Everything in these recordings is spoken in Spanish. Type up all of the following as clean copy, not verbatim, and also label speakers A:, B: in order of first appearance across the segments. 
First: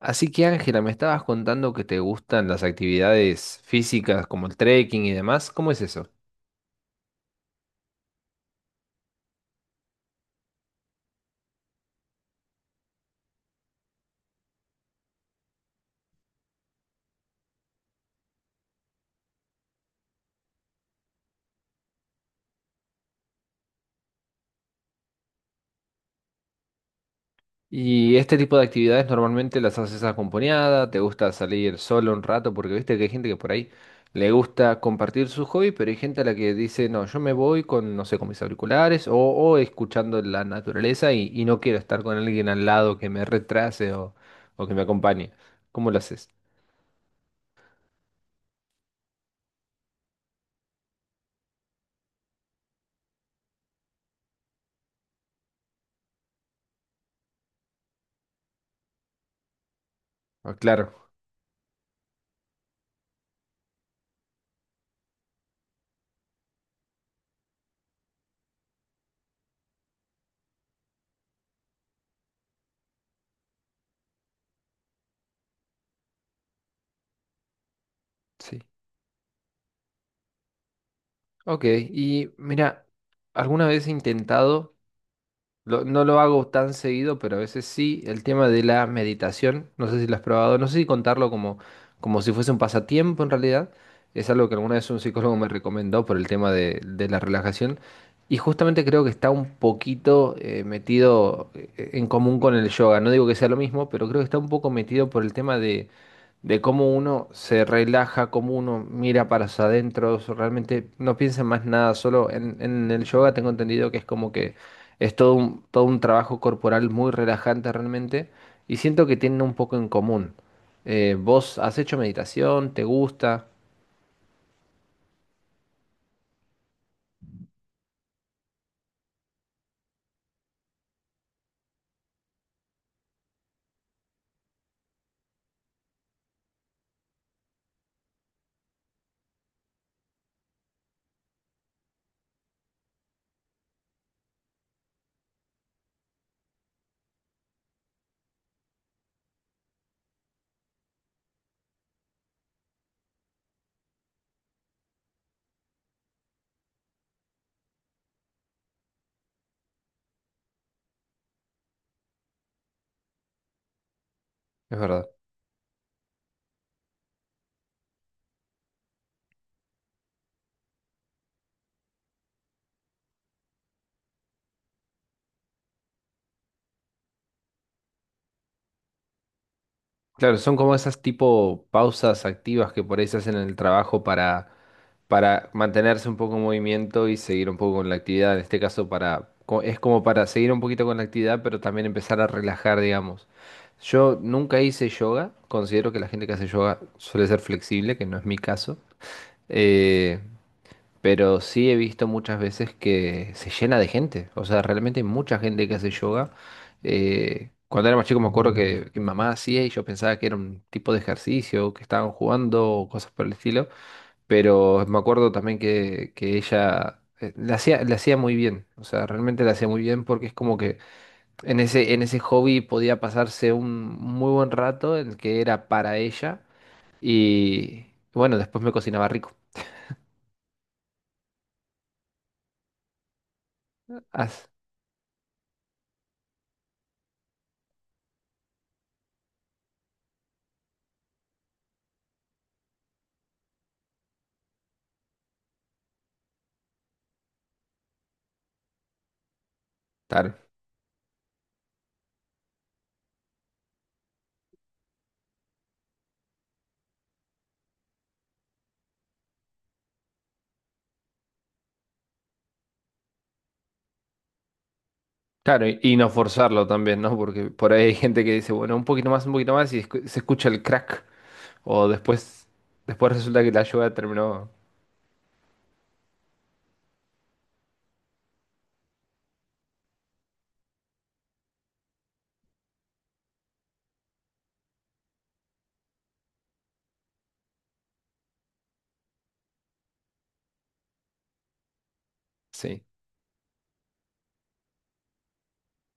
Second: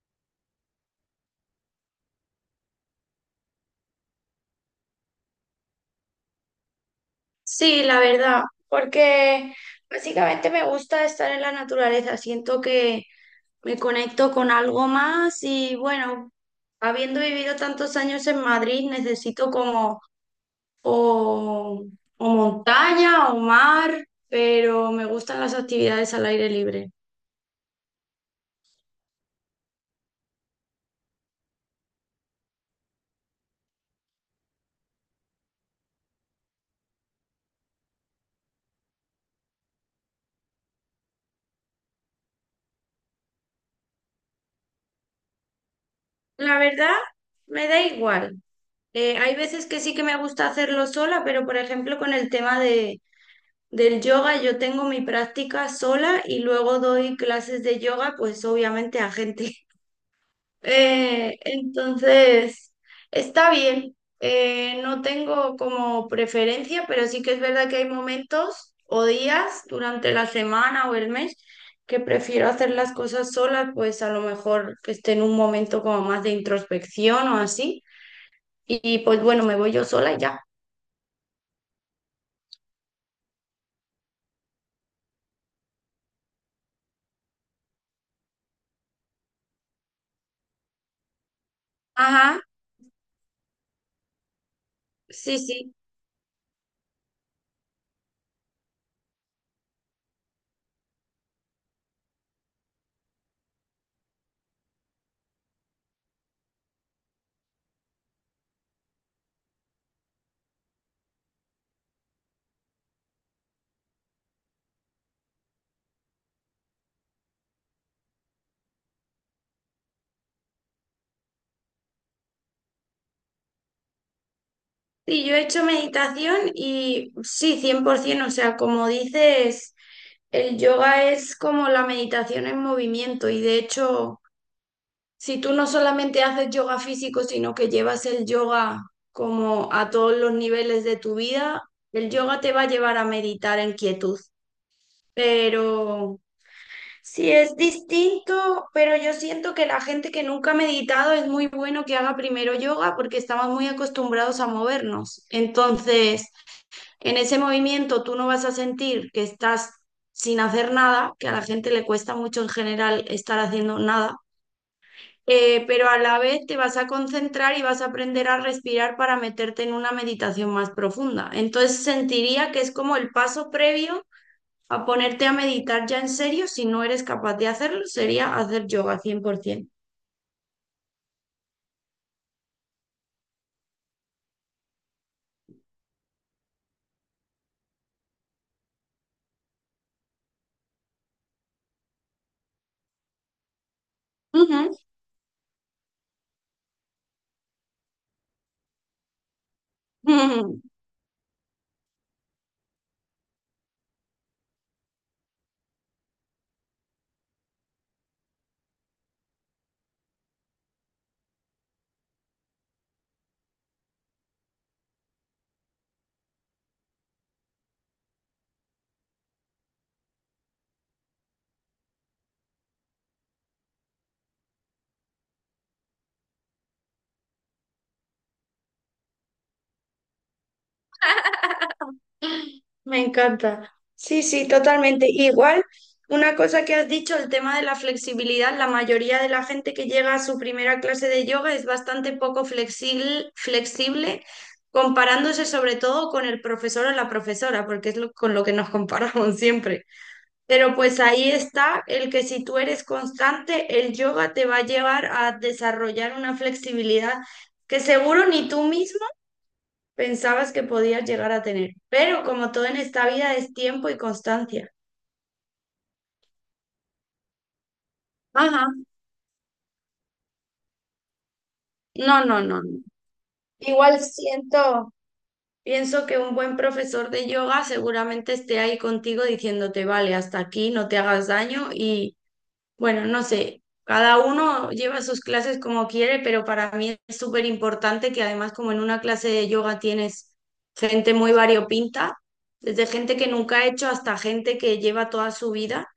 A: Así que Ángela, me estabas contando que te gustan las actividades físicas como el trekking y demás. ¿Cómo es eso?
B: Sí, la verdad, porque básicamente me gusta estar en la naturaleza, siento que me conecto con algo más y bueno, habiendo vivido tantos años en Madrid, necesito como o, o montaña o mar, pero me gustan las actividades al aire libre.
A: ¿Y este tipo de actividades normalmente las haces acompañada? ¿Te gusta salir solo un rato? Porque viste que hay gente que por ahí le gusta compartir su hobby, pero hay gente a la que dice, no, yo me voy con, no sé, con mis auriculares o escuchando la naturaleza y no quiero estar con alguien al lado que me retrase o que me acompañe. ¿Cómo lo haces?
B: La verdad, me da igual. Hay veces que sí que me gusta hacerlo sola, pero por ejemplo con el tema de del yoga yo tengo mi práctica sola y luego doy clases de yoga, pues obviamente a gente.
A: Ah, claro,
B: Entonces, está bien. No tengo como preferencia, pero sí que es verdad que hay momentos o días durante la semana o el mes que prefiero hacer las cosas sola, pues a lo mejor que esté en un momento como más de introspección o así.
A: sí.
B: Y pues bueno, me voy yo sola y ya.
A: Ok, y mira, alguna vez he intentado... No lo hago tan seguido, pero a veces sí. El tema de la meditación, no sé si lo has probado, no sé si contarlo como, como si
B: Ajá,
A: fuese un pasatiempo en realidad. Es algo que alguna vez un psicólogo
B: sí,
A: me
B: sí.
A: recomendó por el tema de la relajación. Y justamente creo que está un poquito metido en común con el yoga. No digo que sea lo mismo, pero creo que está un poco metido por el tema de cómo uno se relaja, cómo uno mira para hacia adentro, realmente no piensa en más nada, solo en el yoga tengo entendido que es como que es todo un trabajo corporal muy relajante realmente y siento que tienen un poco en común. ¿Vos has hecho meditación? ¿Te gusta?
B: Sí, yo he hecho meditación y sí, 100%, o sea, como dices, el yoga es como la meditación en movimiento y, de hecho, si tú no solamente haces yoga físico, sino que llevas el yoga como a todos los niveles de tu vida, el yoga te va a llevar a meditar en quietud. Pero sí es distinto, pero yo siento que la gente que nunca ha meditado es muy bueno que haga primero yoga porque estamos muy acostumbrados a movernos. Entonces, en ese movimiento tú no vas a sentir que estás sin hacer nada, que a la gente le cuesta mucho en general estar haciendo nada,
A: Es verdad.
B: pero a la vez te vas a concentrar y vas a aprender a respirar para meterte en una meditación más profunda. Entonces sentiría que es como el paso previo a ponerte a meditar ya en serio. Si no eres capaz de hacerlo, sería hacer yoga 100%.
A: Claro, son como esas tipo pausas activas que por ahí se hacen en el trabajo para mantenerse un poco en movimiento y seguir un poco con la actividad. En este caso, para, es como para seguir un poquito con la actividad, pero también empezar a relajar, digamos. Yo
B: Ujú.
A: nunca hice yoga, considero que la gente que hace yoga suele ser flexible, que no es mi caso. Eh, pero sí he visto muchas veces que se llena de gente. O sea, realmente hay mucha gente que hace yoga. Cuando era más chico me acuerdo que mi mamá hacía y yo pensaba que era un tipo de ejercicio, que estaban jugando o cosas por el estilo. Pero me acuerdo también que ella la hacía muy bien. O sea, realmente la hacía muy bien porque es como que en ese hobby podía pasarse un muy buen rato en el que era para ella. Y bueno, después me cocinaba rico.
B: Me encanta. Sí, sí,
A: As-
B: totalmente. Igual, una cosa que has dicho, el tema de la flexibilidad, la mayoría de la gente que llega a su primera clase de yoga es bastante poco flexible, flexible, comparándose sobre todo con el profesor o la profesora, porque es con lo que nos comparamos siempre.
A: claro.
B: Pero pues ahí está el que si tú eres constante, el yoga te va a llevar a desarrollar una flexibilidad que seguro ni tú mismo pensabas que podías llegar a tener. Pero como todo en esta vida, es tiempo y constancia.
A: Claro, y no forzarlo también, ¿no? Porque por ahí hay gente que dice,
B: Ajá.
A: bueno, un poquito más, y se escucha el crack. O
B: No, no,
A: después,
B: no, no.
A: después resulta que la yoga
B: Igual
A: terminó.
B: siento, pienso que un buen profesor de yoga seguramente esté ahí contigo diciéndote, vale, hasta aquí, no te hagas daño y bueno, no sé. Cada uno lleva sus clases como quiere, pero para mí es súper importante que, además, como en una clase de yoga tienes gente muy variopinta,
A: Sí.
B: desde gente que nunca ha hecho hasta gente que lleva toda su vida.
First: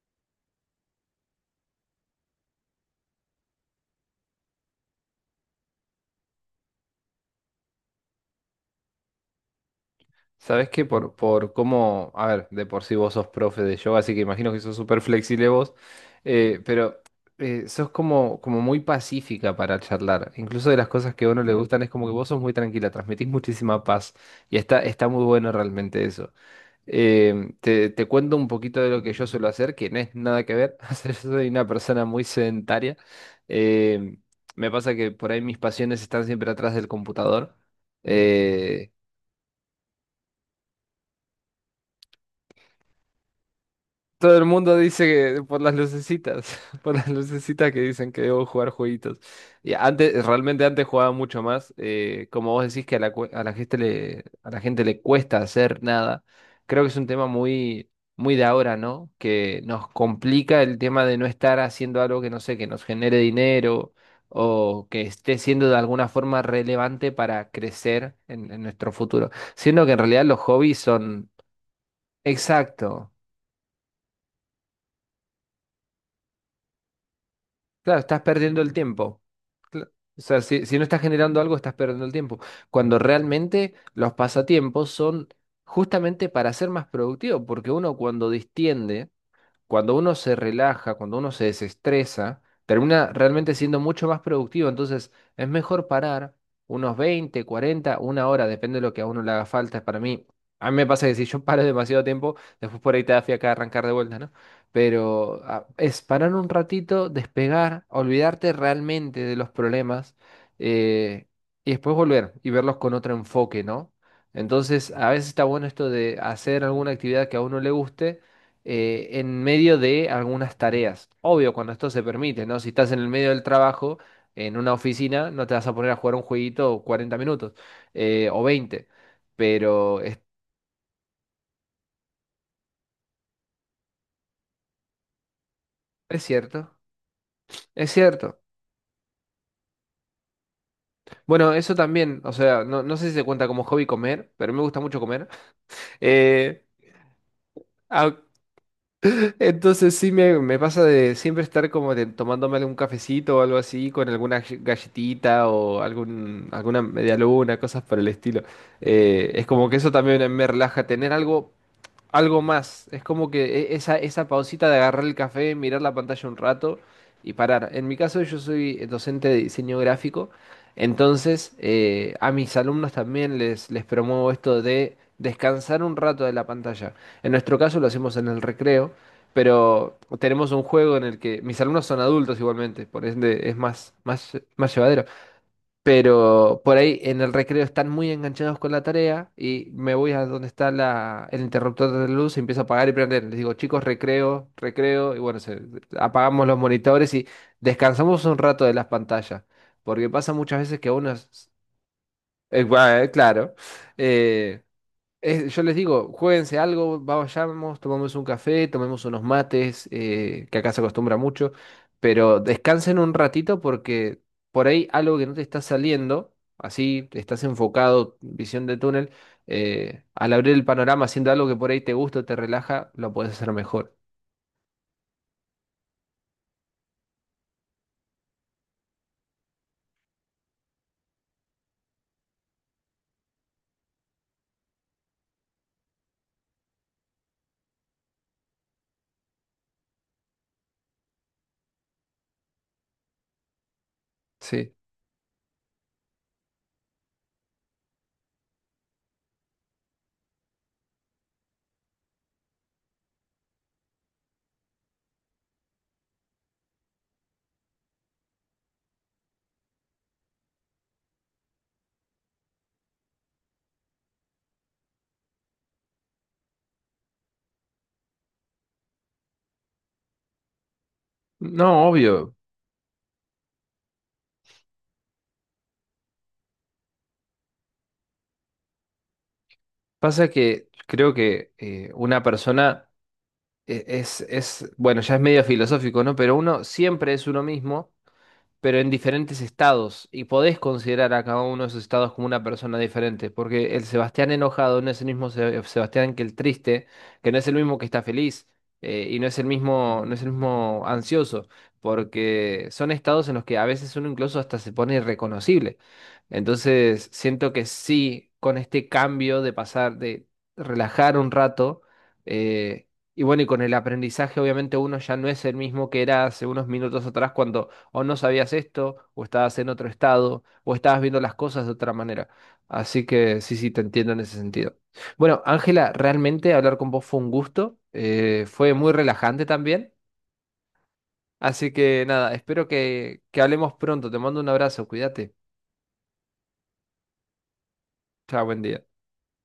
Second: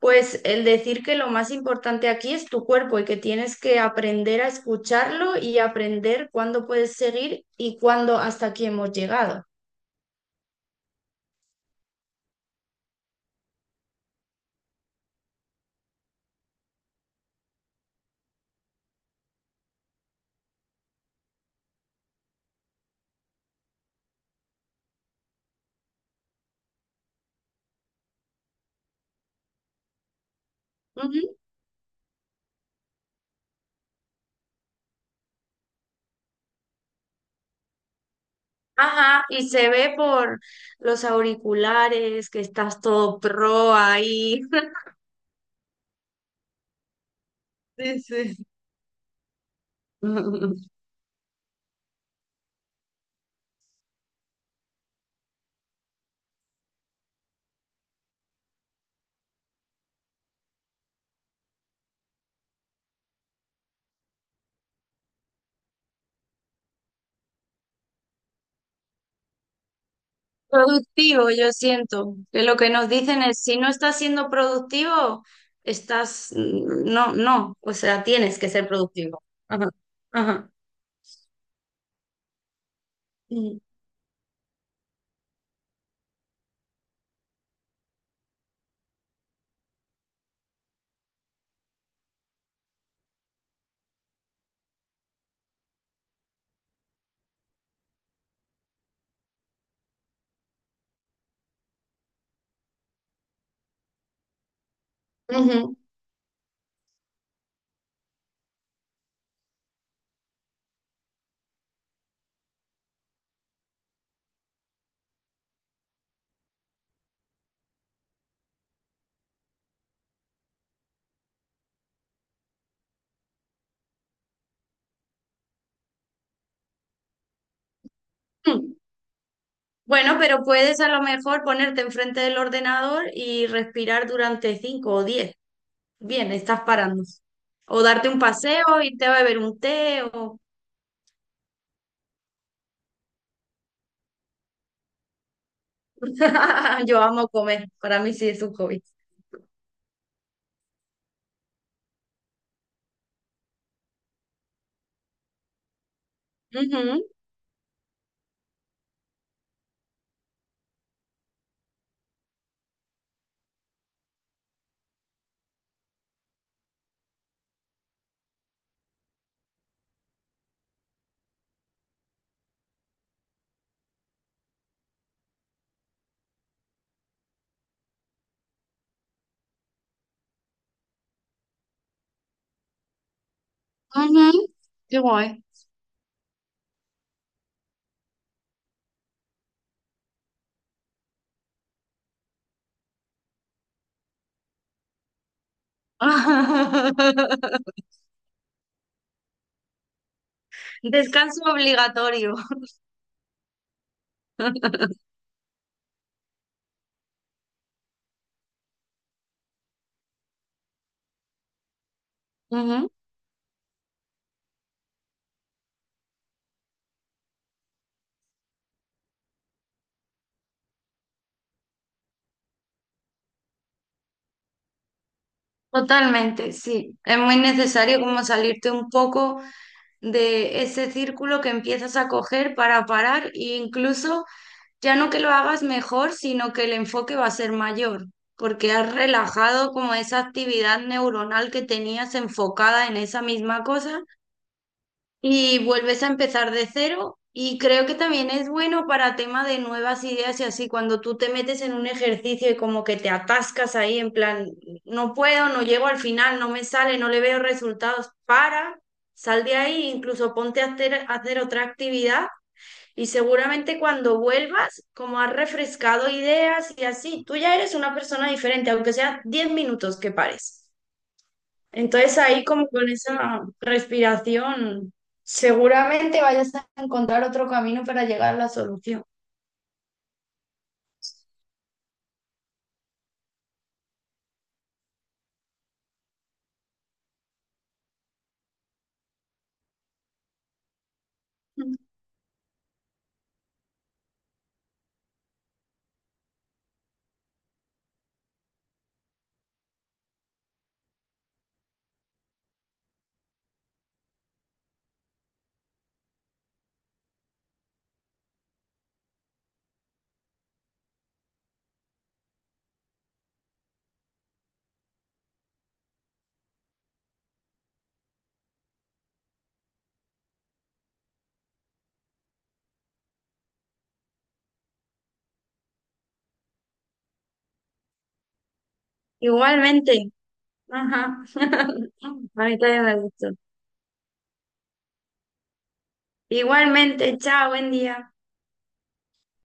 B: Pues el decir que lo más importante aquí es tu cuerpo y que tienes que aprender a escucharlo y aprender cuándo puedes seguir y cuándo hasta aquí hemos llegado.
A: ¿Sabes qué? Por cómo. A ver, de por sí vos sos profe de yoga, así que imagino que sos súper flexible vos. Pero sos como, como muy pacífica para charlar. Incluso de las cosas que a uno le gustan es como que vos sos muy tranquila, transmitís muchísima paz. Y está muy bueno realmente eso. Te cuento un poquito de lo que yo suelo hacer, que no es nada que ver. O sea, yo
B: Ujú.
A: soy una persona muy sedentaria. Eh, Me pasa que por ahí mis pasiones están siempre atrás del computador.
B: Ajá, y se ve por los auriculares que estás todo pro
A: Todo
B: ahí.
A: el mundo dice que por las lucecitas, por las lucecitas que
B: Sí,
A: dicen que
B: sí.
A: debo jugar jueguitos. Y antes, realmente antes jugaba mucho más. Como vos decís que a la, a la gente a la gente le cuesta hacer nada, creo que es un tema muy de ahora, ¿no? Que nos complica el tema de no estar haciendo algo que no sé, que nos genere dinero o que esté siendo de alguna forma relevante para crecer en nuestro futuro. Siendo que en realidad los hobbies
B: Productivo,
A: son...
B: yo siento que lo que nos
A: Exacto.
B: dicen es, si no estás siendo productivo, estás, no, no, o
A: Claro,
B: sea,
A: estás
B: tienes que
A: perdiendo
B: ser
A: el tiempo.
B: productivo. Ajá,
A: Cla- O sea,
B: ajá.
A: si no estás generando algo, estás perdiendo el tiempo. Cuando
B: Mm.
A: realmente los pasatiempos son justamente para ser más productivo, porque uno cuando distiende cuando uno se relaja, cuando uno se desestresa, termina realmente siendo mucho más productivo. Entonces, es mejor parar unos 20, 40, una hora, depende de lo que a uno le haga falta. Para mí, a mí me pasa que si yo paro demasiado tiempo, después por ahí te da fiaca arrancar de vuelta, ¿no? Pero ah, es parar un ratito, despegar, olvidarte realmente de los problemas eh, y después volver y verlos con otro enfoque, ¿no? Entonces, a veces está bueno esto de hacer alguna actividad que a uno le guste en medio de algunas tareas. Obvio, cuando esto se permite, ¿no? Si estás en el medio del trabajo, en una oficina, no te vas a poner a jugar un jueguito 40 minutos o
B: Ujú.
A: veinte. Pero
B: Bueno, pero puedes a lo mejor ponerte enfrente del ordenador y respirar durante 5 o 10.
A: es
B: Bien, estás
A: cierto,
B: parando. O
A: es
B: darte un
A: cierto.
B: paseo, irte a beber un té o...
A: Bueno, eso también, o sea, no, no sé si se cuenta como hobby comer, pero me gusta mucho comer. Eh,
B: Yo amo comer, para mí sí es un hobby.
A: Entonces sí me pasa de siempre estar como de, tomándome algún cafecito o algo así, con alguna galletita o alguna
B: Ujú,
A: media luna, cosas por el estilo. Es como que eso también me relaja, tener algo algo más. Es como que esa pausita de agarrar el café, mirar la pantalla un rato y parar. En mi caso, yo soy docente de diseño gráfico, entonces a mis alumnos también les promuevo esto de descansar un rato de la pantalla. En nuestro caso lo hacemos en el recreo, pero tenemos un juego en el que mis alumnos son adultos igualmente, por ende es
B: ujú,
A: más
B: qué
A: llevadero.
B: guay.
A: Pero por ahí en el recreo están muy enganchados con la tarea y me voy a donde está el interruptor de luz, empiezo a apagar y prender. Les digo, chicos, recreo, recreo, y bueno, apagamos los monitores y descansamos un rato de las pantallas. Porque pasa muchas veces que uno,
B: Descanso obligatorio.
A: bueno, claro, eh, yo les digo, juéguense algo, vayamos, tomemos un café, tomemos unos mates, que acá se acostumbra mucho, pero
B: Ujú,
A: descansen un ratito porque por ahí algo que no te está saliendo, así estás enfocado, visión de túnel, al abrir el panorama haciendo algo que por ahí te gusta, o te relaja, lo puedes hacer mejor.
B: totalmente, sí. Es muy necesario como salirte un poco de ese círculo que empiezas a coger para parar e incluso ya no que lo hagas mejor, sino que el enfoque va a ser mayor, porque has relajado como esa actividad neuronal que tenías enfocada en esa misma cosa
A: Sí.
B: y vuelves a empezar de cero. Y creo que también es bueno para tema de nuevas ideas y así, cuando tú te metes en un ejercicio y como que te atascas ahí en plan, no puedo, no llego al final, no me sale, no le veo resultados, para, sal de ahí, incluso ponte a hacer otra actividad y seguramente cuando vuelvas, como has refrescado ideas y así, tú ya eres una persona diferente, aunque sea 10 minutos que pares.
A: No,
B: Entonces
A: obvio.
B: ahí, como con esa respiración, seguramente vayas a encontrar otro camino para llegar a la solución.
A: Pasa que creo que una persona bueno, ya es medio filosófico, ¿no? Pero uno siempre es uno mismo pero en diferentes estados, y podés considerar a cada uno de esos estados como una persona diferente, porque el Sebastián enojado no es el mismo Sebastián que el triste, que no es el mismo que está feliz, y no es el mismo, no es el mismo ansioso, porque son estados en los que a veces uno incluso hasta se pone irreconocible. Entonces, siento que sí, con este cambio de pasar, de relajar un rato, eh, y bueno, y con el aprendizaje, obviamente uno ya no es el mismo que era hace unos minutos atrás cuando o no sabías esto, o estabas en otro estado, o estabas viendo las cosas de otra manera. Así que sí, sí, te entiendo en ese sentido. Bueno, Ángela, realmente hablar con vos fue un gusto, fue muy relajante también.
B: Igualmente. Ajá.
A: Así que nada,
B: A mí
A: espero
B: también me gustó.
A: que hablemos pronto. Te mando un abrazo, cuídate.
B: Igualmente, chao, buen día.
A: Chao, buen día.